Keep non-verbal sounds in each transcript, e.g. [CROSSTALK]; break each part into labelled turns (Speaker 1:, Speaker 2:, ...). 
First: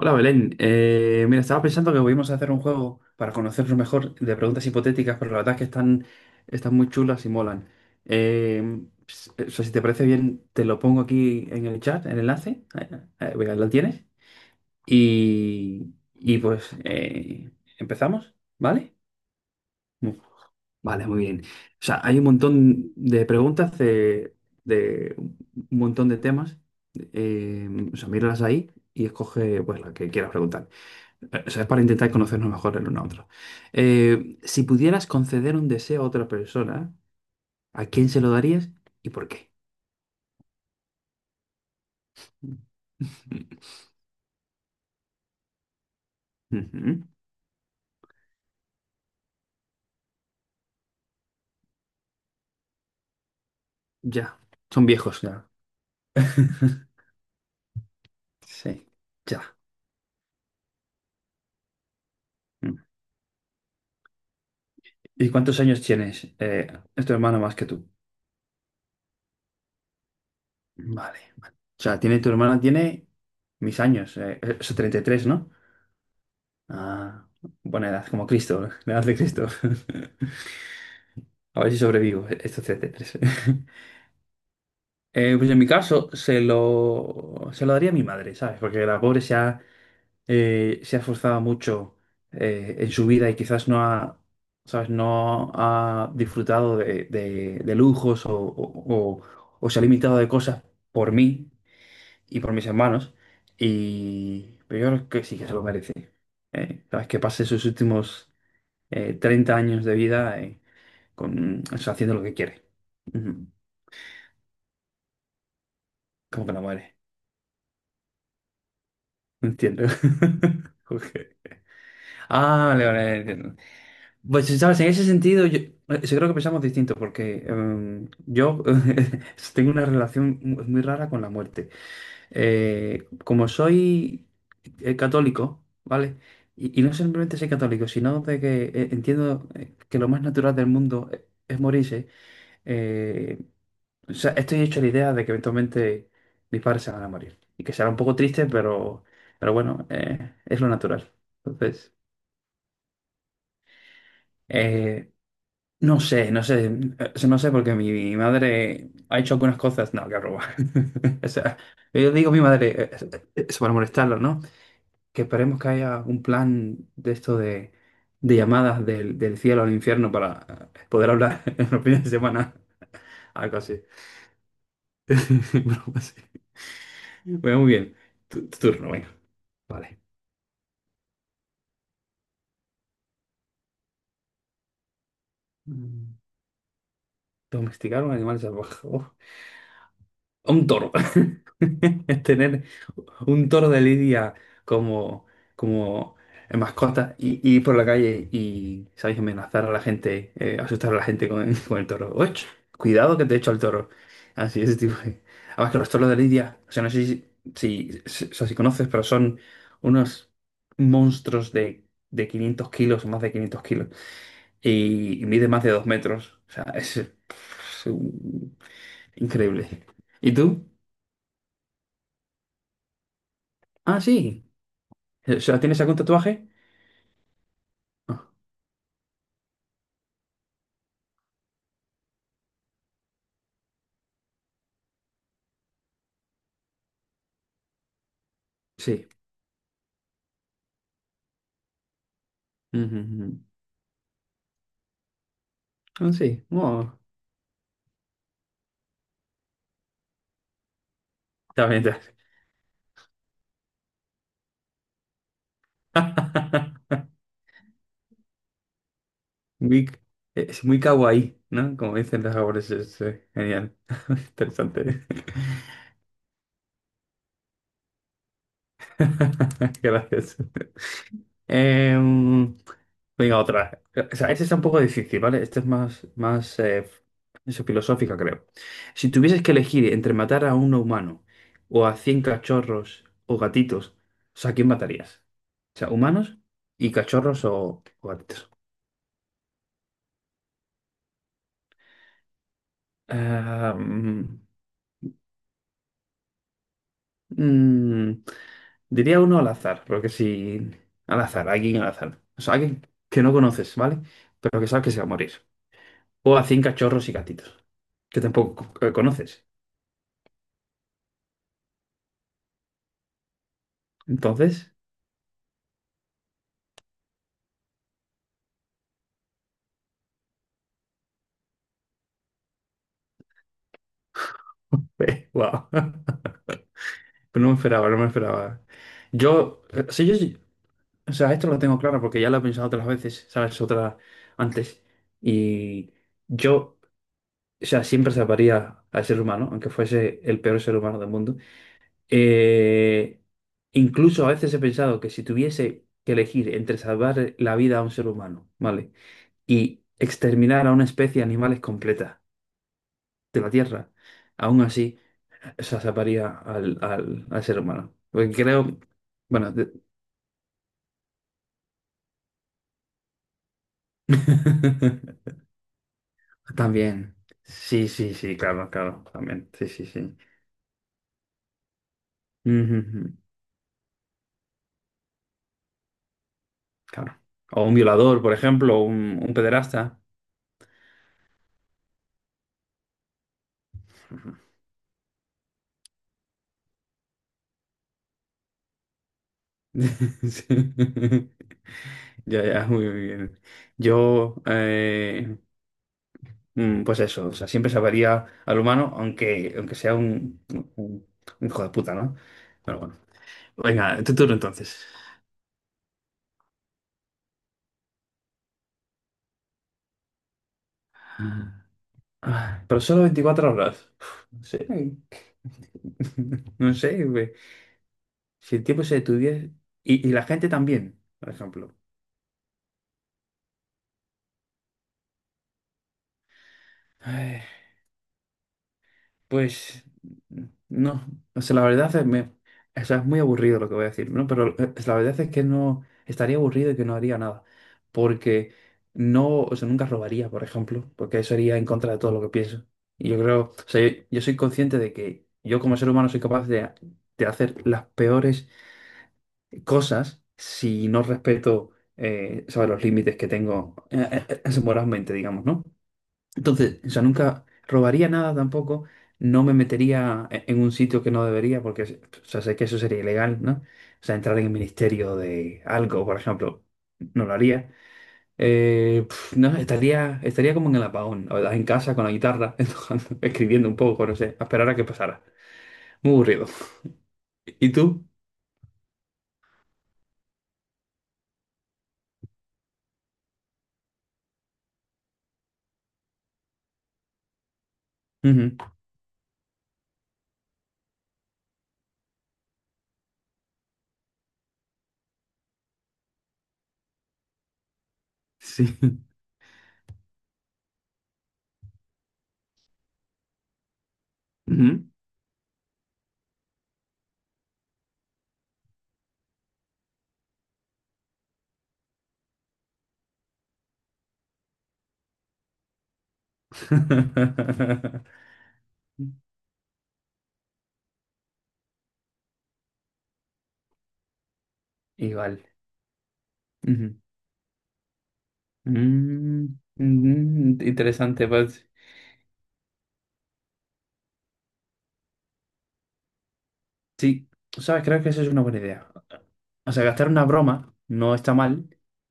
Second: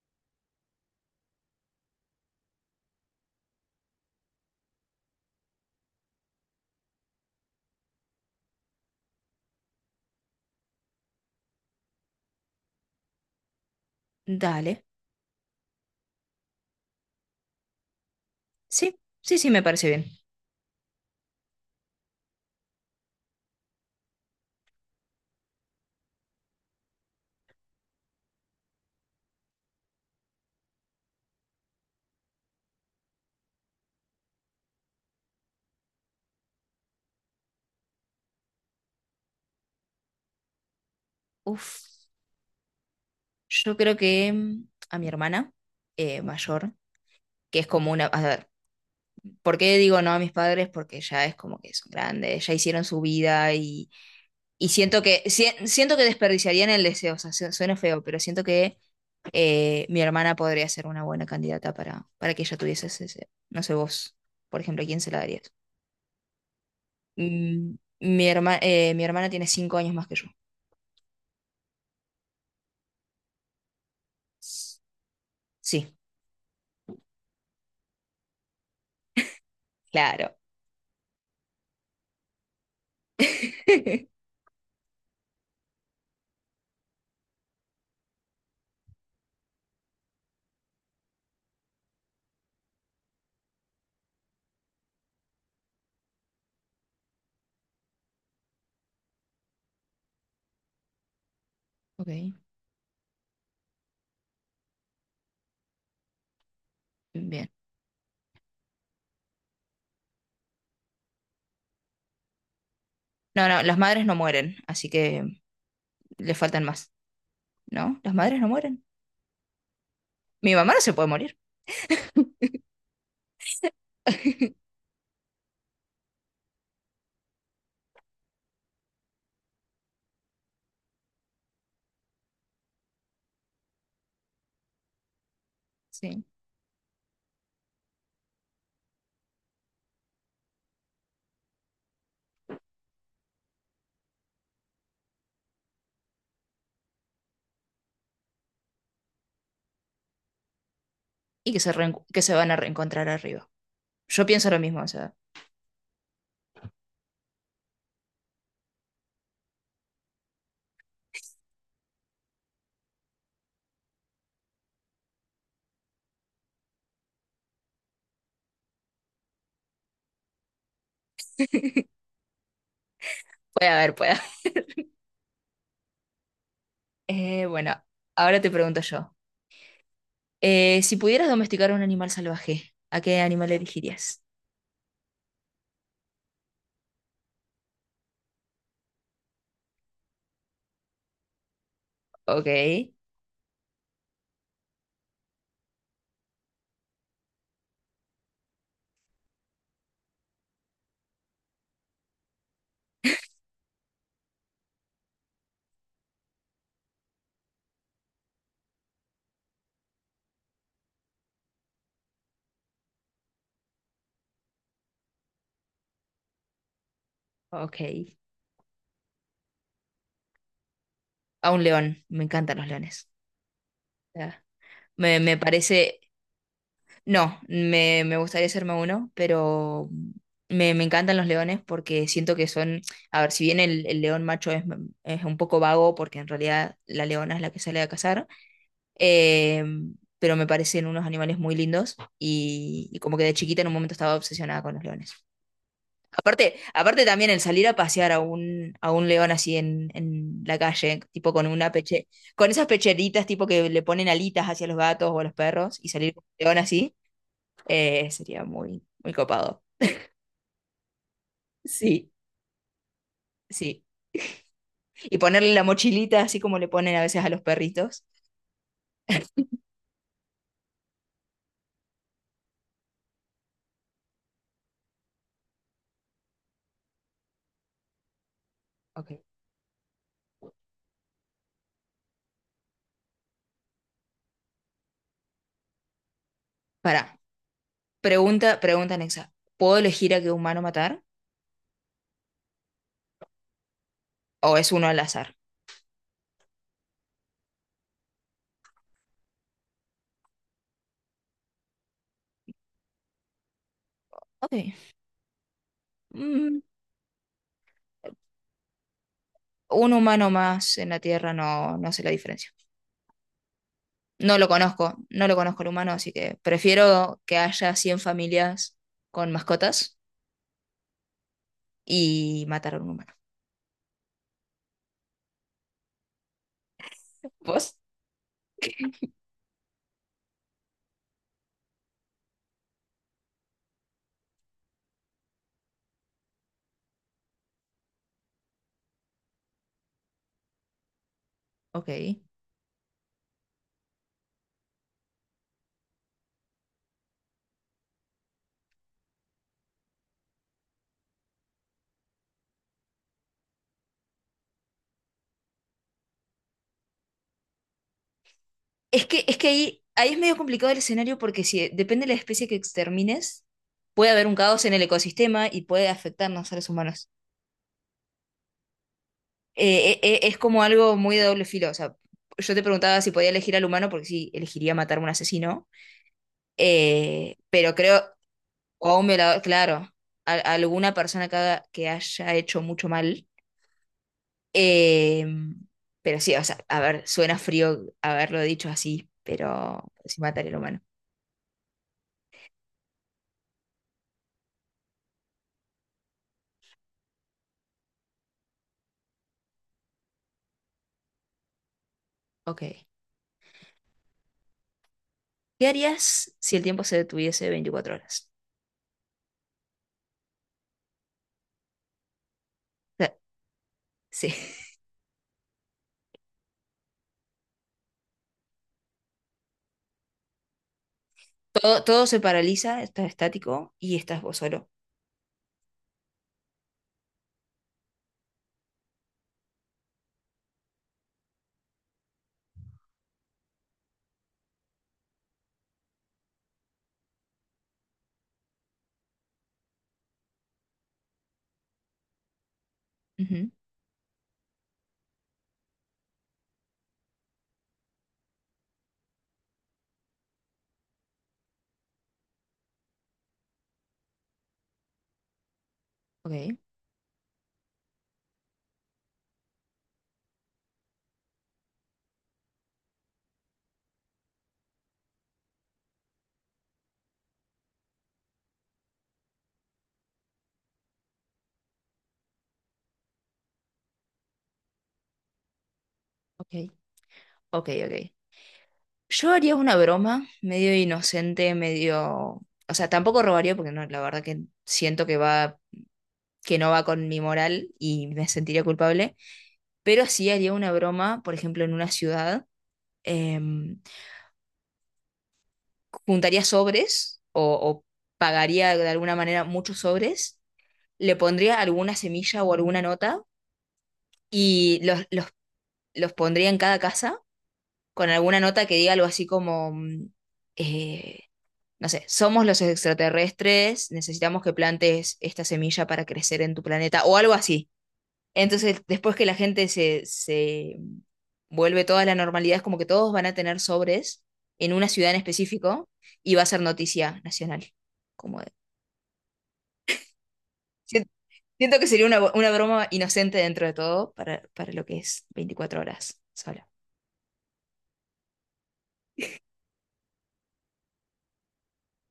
Speaker 1: Hola Belén. Mira, estaba pensando que podíamos hacer un juego para conocernos mejor de preguntas hipotéticas, pero la verdad es que están muy chulas y molan. Eh, o sea, si te parece bien, te lo pongo aquí en el chat, el enlace. Venga, lo tienes.
Speaker 2: Dale.
Speaker 1: Y pues empezamos, ¿vale?
Speaker 2: Sí, sí, sí, me parece bien.
Speaker 1: Mu- Vale, muy bien. O sea, hay un montón de preguntas de un montón de temas. Eh, o sea, míralas ahí y escoge, pues, la que quieras preguntar. O sea, es para intentar conocernos mejor el uno a otro. Si pudieras conceder un deseo a otra persona, ¿a quién se lo darías y por qué?
Speaker 2: Uf, yo
Speaker 1: [LAUGHS]
Speaker 2: creo que a mi hermana mayor,
Speaker 1: Ujú.
Speaker 2: que es como una... A ver, ¿por qué digo no a mis padres? Porque ya es como que son grandes, ya hicieron su vida
Speaker 1: Ya,
Speaker 2: y
Speaker 1: son
Speaker 2: siento
Speaker 1: viejos
Speaker 2: que,
Speaker 1: ya.
Speaker 2: siento que desperdiciarían el
Speaker 1: [LAUGHS]
Speaker 2: deseo, o sea, suena feo, pero siento que
Speaker 1: Sí, ya.
Speaker 2: mi hermana podría ser una buena candidata para que ella
Speaker 1: Mm.
Speaker 2: tuviese ese deseo. No sé vos, por ejemplo, ¿a quién se la
Speaker 1: ¿Y
Speaker 2: darías?
Speaker 1: cuántos años tienes? Es tu hermana más que
Speaker 2: Mm,
Speaker 1: tú.
Speaker 2: mi hermana tiene 5 años más que yo.
Speaker 1: Vale, vale. O sea, tiene tu hermana, tiene mis años, o sea, 33, ¿no?
Speaker 2: Sí,
Speaker 1: Ah, buena edad, como Cristo, la edad de Cristo.
Speaker 2: claro.
Speaker 1: [LAUGHS] A ver si sobrevivo estos 33. [LAUGHS]
Speaker 2: [LAUGHS]
Speaker 1: Pues en mi caso se lo daría a mi madre, ¿sabes? Porque la pobre se ha esforzado mucho en su vida y quizás no ha, ¿sabes?, no ha disfrutado de, de lujos o, o se ha limitado de cosas por mí
Speaker 2: Ok,
Speaker 1: y por mis hermanos. Y pero yo creo que sí que se lo merece. ¿Sabes? Que pase
Speaker 2: bien.
Speaker 1: sus últimos 30 años de vida con, o sea, haciendo lo que quiere. Ujú.
Speaker 2: No, no, las madres no mueren, así que le
Speaker 1: Como que no
Speaker 2: faltan más.
Speaker 1: muere.
Speaker 2: ¿No? ¿Las madres no mueren?
Speaker 1: No entiendo.
Speaker 2: Mi
Speaker 1: [LAUGHS]
Speaker 2: mamá no se puede morir.
Speaker 1: Ok. Ah, vale, vale, entiendo. Pues,
Speaker 2: [LAUGHS]
Speaker 1: ¿sabes? En ese sentido, yo creo que pensamos distinto, porque yo [LAUGHS] tengo una relación muy rara con la muerte. Como soy católico, ¿vale?
Speaker 2: Sí.
Speaker 1: Y no simplemente soy católico, sino de que entiendo que lo más natural del mundo es morirse. eh, o sea, estoy hecho la idea de que eventualmente mis padres se van a morir. Y que será un poco triste, pero bueno, es lo natural.
Speaker 2: Y que se,
Speaker 1: Entonces...
Speaker 2: que se van a reencontrar arriba. Yo pienso lo mismo, o
Speaker 1: Eh,
Speaker 2: sea,
Speaker 1: No sé, no sé, no sé porque mi madre ha hecho algunas cosas, no, que roba. [LAUGHS] O sea, yo digo a mi madre, eso para molestarlo, ¿no? Que esperemos que haya un plan de esto de llamadas del cielo al infierno para poder hablar [LAUGHS] en los fines de semana, algo
Speaker 2: puede
Speaker 1: así.
Speaker 2: haber, puede haber.
Speaker 1: [LAUGHS] Broma así.
Speaker 2: [LAUGHS]
Speaker 1: Bueno, muy
Speaker 2: Bueno,
Speaker 1: bien,
Speaker 2: ahora
Speaker 1: tu,
Speaker 2: te
Speaker 1: tu
Speaker 2: pregunto
Speaker 1: turno, venga,
Speaker 2: yo.
Speaker 1: vale.
Speaker 2: Si pudieras domesticar a un animal salvaje, ¿a qué animal elegirías?
Speaker 1: Mm. Domesticar un animal salvaje. [LAUGHS] Uf. Un toro. [LAUGHS]
Speaker 2: Ok,
Speaker 1: Tener un toro de lidia como, como mascota y ir por la calle y, ¿sabéis? Amenazar a la gente, asustar a la gente con, [LAUGHS] con el toro. ¡Och! Cuidado que te echo al toro. Así, ese tipo de... Además que los toros de lidia, o sea, no sé si, o sea, si conoces, pero son unos monstruos de 500 kilos o más de 500 kilos. Y mide más de 2 metros. O sea, es
Speaker 2: ok.
Speaker 1: un- increíble. ¿Y tú?
Speaker 2: A un león, me encantan los leones.
Speaker 1: Ah,
Speaker 2: O sea,
Speaker 1: sí.
Speaker 2: me
Speaker 1: O sea, ¿tienes algún
Speaker 2: parece.
Speaker 1: tatuaje?
Speaker 2: No, me
Speaker 1: Ah,
Speaker 2: gustaría hacerme uno, pero me encantan los leones porque siento que son, a ver, si bien el león macho es un poco vago porque en realidad la leona es la que sale a cazar,
Speaker 1: sí.
Speaker 2: eh, pero me parecen unos animales muy lindos
Speaker 1: Ujú,
Speaker 2: y como que
Speaker 1: ujú.
Speaker 2: de chiquita en un momento estaba obsesionada con los leones.
Speaker 1: Ah, sí.
Speaker 2: Aparte,
Speaker 1: Oh,
Speaker 2: aparte también el salir a pasear a a un león así en la calle, tipo con
Speaker 1: está
Speaker 2: una
Speaker 1: bien, está
Speaker 2: peche,
Speaker 1: bien.
Speaker 2: con esas pecheritas tipo que le ponen alitas hacia los gatos o a los perros y salir con un león así.
Speaker 1: [LAUGHS]
Speaker 2: Sería muy, muy copado.
Speaker 1: Muy- es muy kawaii, ¿no? Como
Speaker 2: Sí.
Speaker 1: dicen los japoneses. Es genial.
Speaker 2: Sí.
Speaker 1: [LAUGHS] Interesante.
Speaker 2: Y ponerle la mochilita así como le ponen a veces a los perritos.
Speaker 1: [LAUGHS] Gracias. Em, Venga, otra. O sea, esta está un poco difícil, ¿vale? Esta es más eso, filosófica, creo. Si
Speaker 2: Ok.
Speaker 1: tuvieses que elegir entre matar a un humano o a 100 cachorros o gatitos, o sea, ¿a quién matarías? O sea, humanos y
Speaker 2: Pará.
Speaker 1: cachorros o
Speaker 2: Pregunta,
Speaker 1: gatitos.
Speaker 2: pregunta anexa. ¿Puedo elegir a qué humano matar?
Speaker 1: Ah,
Speaker 2: ¿O es uno al azar?
Speaker 1: mm, diría uno al azar, porque si... Al azar, alguien al azar. O sea, alguien que no conoces, ¿vale? Pero que sabes
Speaker 2: Ok.
Speaker 1: que se va a morir. O a
Speaker 2: Mm,
Speaker 1: 100 cachorros y gatitos, que tampoco conoces.
Speaker 2: un humano más en la Tierra no, no sé la diferencia. No lo
Speaker 1: Entonces...
Speaker 2: conozco, no lo conozco el humano, así que prefiero que haya 100 familias con mascotas y matar a un humano.
Speaker 1: Ve, wow. [LAUGHS] Pero no me
Speaker 2: ¿Vos?
Speaker 1: esperaba, no me esperaba. Yo, sí, o sea, esto lo tengo claro porque ya lo he pensado otras veces, ¿sabes? Otras antes. Y yo, o sea, siempre salvaría al ser humano, aunque fuese el peor ser humano del mundo.
Speaker 2: Ok.
Speaker 1: Eh, Incluso a veces he pensado que si tuviese que elegir entre salvar la vida a un ser humano, ¿vale? Y exterminar a una especie de animales completa de la Tierra, aún así. Sea, salvaría al ser humano. Porque creo,
Speaker 2: Es que
Speaker 1: bueno,
Speaker 2: ahí, ahí es medio complicado el escenario porque si depende de la especie que extermines, puede haber un caos en el
Speaker 1: [LAUGHS]
Speaker 2: ecosistema y puede afectarnos a los seres humanos.
Speaker 1: también. Sí, sí, sí, claro, claro, también. Sí, sí, sí.
Speaker 2: Es como algo muy de doble filo. O sea, yo te
Speaker 1: Ujú,
Speaker 2: preguntaba
Speaker 1: ujú,
Speaker 2: si podía elegir al humano porque sí, elegiría matar a un asesino.
Speaker 1: claro. O
Speaker 2: Pero
Speaker 1: un
Speaker 2: creo,
Speaker 1: violador, por ejemplo, o
Speaker 2: o a un
Speaker 1: un
Speaker 2: violador, claro,
Speaker 1: pederasta.
Speaker 2: a alguna persona que, que haya hecho mucho mal.
Speaker 1: Ujú. [LAUGHS]
Speaker 2: Eh, pero sí, o sea, a ver, suena frío haberlo dicho así, pero sí
Speaker 1: Sí.
Speaker 2: mataría al humano.
Speaker 1: Ya, ya, muy bien. Yo, pues eso, o sea, siempre salvaría al humano, aunque sea un, un, un hijo de puta, ¿no? Pero
Speaker 2: Ok.
Speaker 1: bueno. Venga, tu turno entonces.
Speaker 2: ¿Qué harías si el tiempo se detuviese 24 horas?
Speaker 1: Ah, pero
Speaker 2: O
Speaker 1: solo
Speaker 2: sea,
Speaker 1: 24 horas. Uf,
Speaker 2: sí.
Speaker 1: no sé.
Speaker 2: [LAUGHS]
Speaker 1: [LAUGHS] No sé, güey. Si el tiempo se detuviera. Y la gente también, por ejemplo.
Speaker 2: Todo, todo se paraliza, estás estático y estás vos solo.
Speaker 1: Ay, pues. No. O sea, la verdad es, o sea, es muy aburrido lo que voy a decir, ¿no? Pero la verdad es que no. Estaría aburrido y que no haría nada. Porque no. O sea, nunca robaría, por ejemplo. Porque eso iría en contra de todo lo que pienso. Y yo creo.
Speaker 2: Ujú.
Speaker 1: O sea, yo, soy consciente de que yo como ser humano soy capaz de hacer las peores cosas si no respeto, ¿sabes? Los límites que tengo moralmente, digamos, ¿no?
Speaker 2: Ok,
Speaker 1: Entonces, o sea, nunca robaría nada tampoco, no me metería en un sitio que no debería, porque, o sea, sé que eso sería ilegal, ¿no? O sea, entrar en el ministerio de algo, por ejemplo, no lo haría. No, estaría como en el apagón, la verdad, en casa con la guitarra, [LAUGHS] tocando, escribiendo un poco, no sé, a esperar a que pasara. Muy aburrido.
Speaker 2: ok, ok,
Speaker 1: ¿Y tú?
Speaker 2: ok. Yo haría una broma medio inocente, medio... O sea, tampoco robaría porque no, la verdad que siento que va, que no va con mi moral y me
Speaker 1: Ujú.
Speaker 2: sentiría culpable. Pero sí haría una broma, por ejemplo, en una ciudad. em, juntaría sobres o
Speaker 1: Sí.
Speaker 2: pagaría de
Speaker 1: [LAUGHS]
Speaker 2: alguna manera muchos sobres, le pondría alguna semilla o alguna nota y
Speaker 1: Ujú.
Speaker 2: los pondría en cada casa con alguna nota que diga algo así como, eh, no sé, somos los extraterrestres, necesitamos que plantes esta semilla para crecer en tu planeta o algo así.
Speaker 1: [LAUGHS]
Speaker 2: Entonces, después que la gente se, se vuelve toda la normalidad, es como que todos van a tener sobres en una ciudad en
Speaker 1: Igual.
Speaker 2: específico y va a ser
Speaker 1: Ujú.
Speaker 2: noticia nacional, como de...
Speaker 1: Mm,
Speaker 2: Sien-
Speaker 1: Interesante, pues.
Speaker 2: Siento que sería una, una broma inocente dentro de todo para lo que es 24 horas sola.
Speaker 1: Sí, sabes, creo que eso es una buena idea. O sea, gastar una broma no está mal.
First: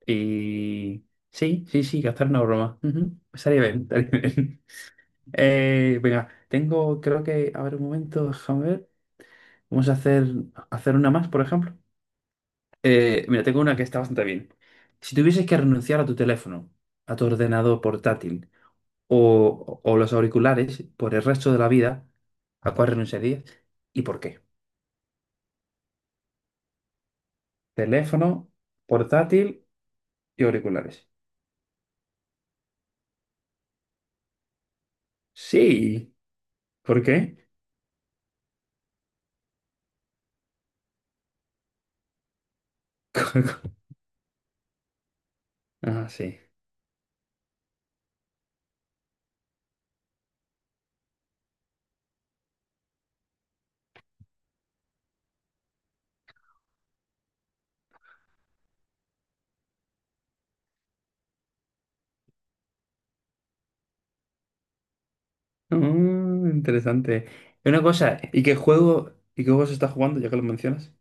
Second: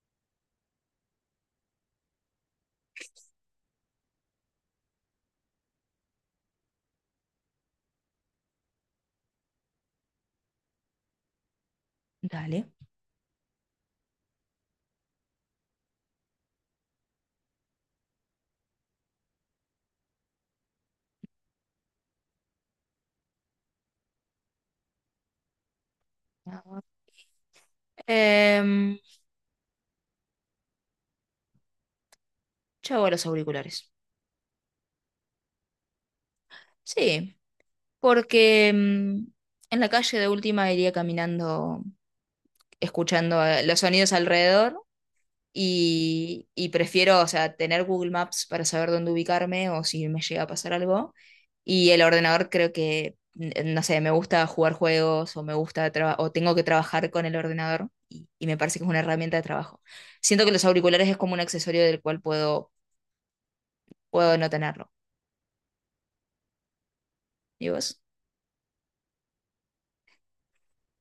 Speaker 1: Y sí, sí, sí, gastar una broma. Ujú. Estaría bien, estaría bien. [LAUGHS] Venga, tengo, creo que, a ver un momento, déjame ver. Vamos a hacer una más, por ejemplo.
Speaker 2: Dale.
Speaker 1: Mira, tengo una que está bastante bien. Si tuvieses que renunciar a tu teléfono, a tu ordenador portátil, o los auriculares por el resto de la vida, ¿a cuál renunciarías y por qué? Teléfono,
Speaker 2: Eh,
Speaker 1: portátil y auriculares.
Speaker 2: yo hago los auriculares.
Speaker 1: Sí, ¿por
Speaker 2: Sí,
Speaker 1: qué?
Speaker 2: porque en la calle de última iría caminando, escuchando
Speaker 1: [LAUGHS]
Speaker 2: los sonidos alrededor
Speaker 1: Ah, sí.
Speaker 2: y prefiero, o sea, tener Google Maps para saber dónde ubicarme o si me llega a pasar algo. Y el ordenador creo que, no sé, me gusta jugar juegos o me gusta o tengo que trabajar con el ordenador y me parece que es una herramienta de trabajo. Siento que los auriculares es como un accesorio del cual puedo, puedo no tenerlo.
Speaker 1: Mm, interesante.
Speaker 2: ¿Y
Speaker 1: Y una
Speaker 2: vos?
Speaker 1: cosa, ¿y qué juego se está jugando, ya que lo mencionas?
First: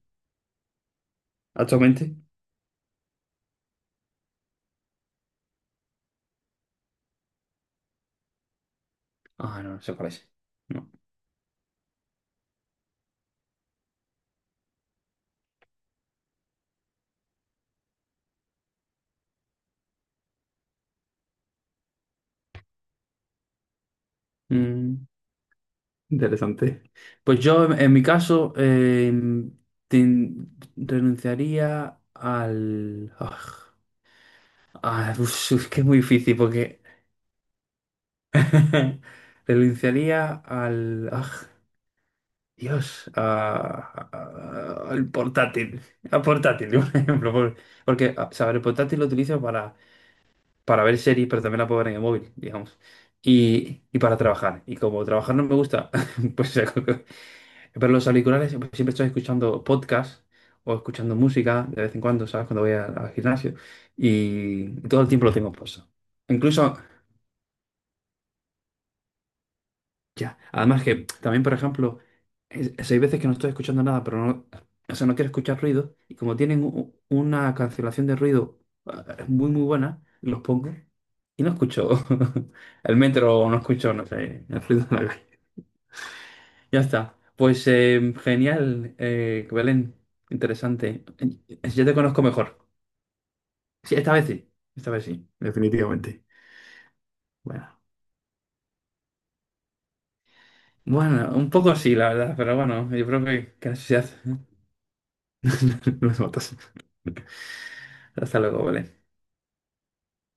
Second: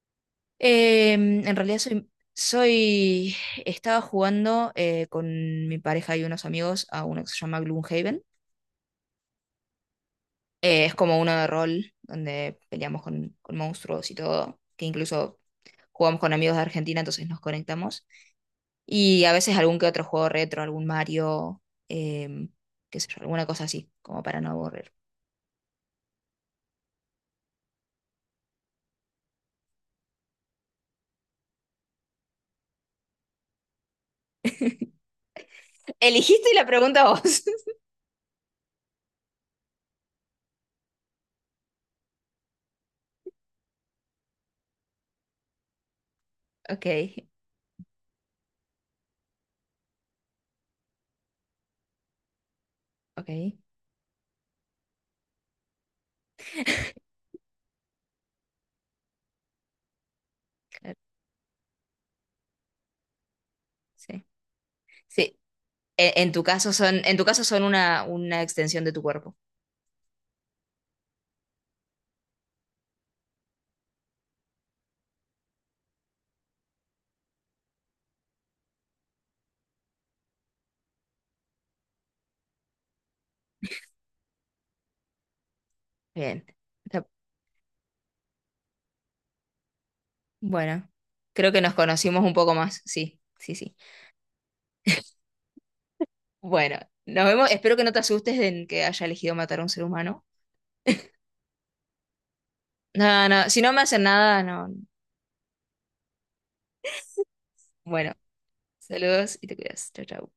Speaker 2: En realidad
Speaker 1: ¿Actualmente?
Speaker 2: estaba jugando con mi pareja y unos amigos a uno que se llama Gloomhaven.
Speaker 1: Ah, no, no sé cuál es. No.
Speaker 2: Es como uno de rol, donde peleamos con monstruos y todo, que incluso jugamos con amigos de Argentina, entonces nos conectamos. Y a veces algún que otro juego retro, algún Mario, em, qué sé yo, alguna cosa así, como para no aburrir.
Speaker 1: Mm, interesante. Pues yo, en mi caso, renunciaría al... [LAUGHS] pues, es que es muy difícil
Speaker 2: Eligiste la
Speaker 1: porque
Speaker 2: pregunta vos. [LAUGHS]
Speaker 1: [LAUGHS] renunciaría al... Dios, al portátil. Al portátil, [LAUGHS]
Speaker 2: Ok,
Speaker 1: por ejemplo. Porque, o sea, el portátil lo utilizo para ver series, pero también la puedo ver en el móvil, digamos.
Speaker 2: ok,
Speaker 1: Y para trabajar. Y como trabajar no me gusta, [LAUGHS] pues pero los auriculares siempre siempre estoy escuchando podcasts o
Speaker 2: claro,
Speaker 1: escuchando música de vez en cuando, ¿sabes? Cuando voy al gimnasio.
Speaker 2: sí.
Speaker 1: Y todo el tiempo lo
Speaker 2: Sí,
Speaker 1: tengo puesto.
Speaker 2: tu caso
Speaker 1: Incluso.
Speaker 2: son, en tu caso son una extensión de tu cuerpo.
Speaker 1: Ya. Además que también, por ejemplo, hay veces que no estoy escuchando nada, pero no, o sea, no quiero escuchar ruido. Y como tienen una cancelación de ruido muy, muy buena, los pongo y no escucho [LAUGHS] el metro o no escucho, no sé, el ruido de la calle.
Speaker 2: Bien.
Speaker 1: Ya
Speaker 2: Está-
Speaker 1: está. Pues genial, Belén.
Speaker 2: Bueno,
Speaker 1: Interesante.
Speaker 2: creo que nos
Speaker 1: Ya te conozco
Speaker 2: conocimos un poco
Speaker 1: mejor.
Speaker 2: más, sí, sí, sí.
Speaker 1: Sí, esta vez sí. Esta vez sí, definitivamente.
Speaker 2: Bueno, nos vemos. Espero
Speaker 1: Bueno.
Speaker 2: que no te asustes de que haya elegido matar a un ser humano.
Speaker 1: Bueno, un poco sí, la verdad, pero bueno, yo creo
Speaker 2: No, no,
Speaker 1: que,
Speaker 2: si no
Speaker 1: la
Speaker 2: me hacen
Speaker 1: sociedad
Speaker 2: nada, no.
Speaker 1: [LAUGHS] nos matas.
Speaker 2: Bueno,
Speaker 1: Hasta luego, Belén.
Speaker 2: saludos y te cuidas. Chao, chao.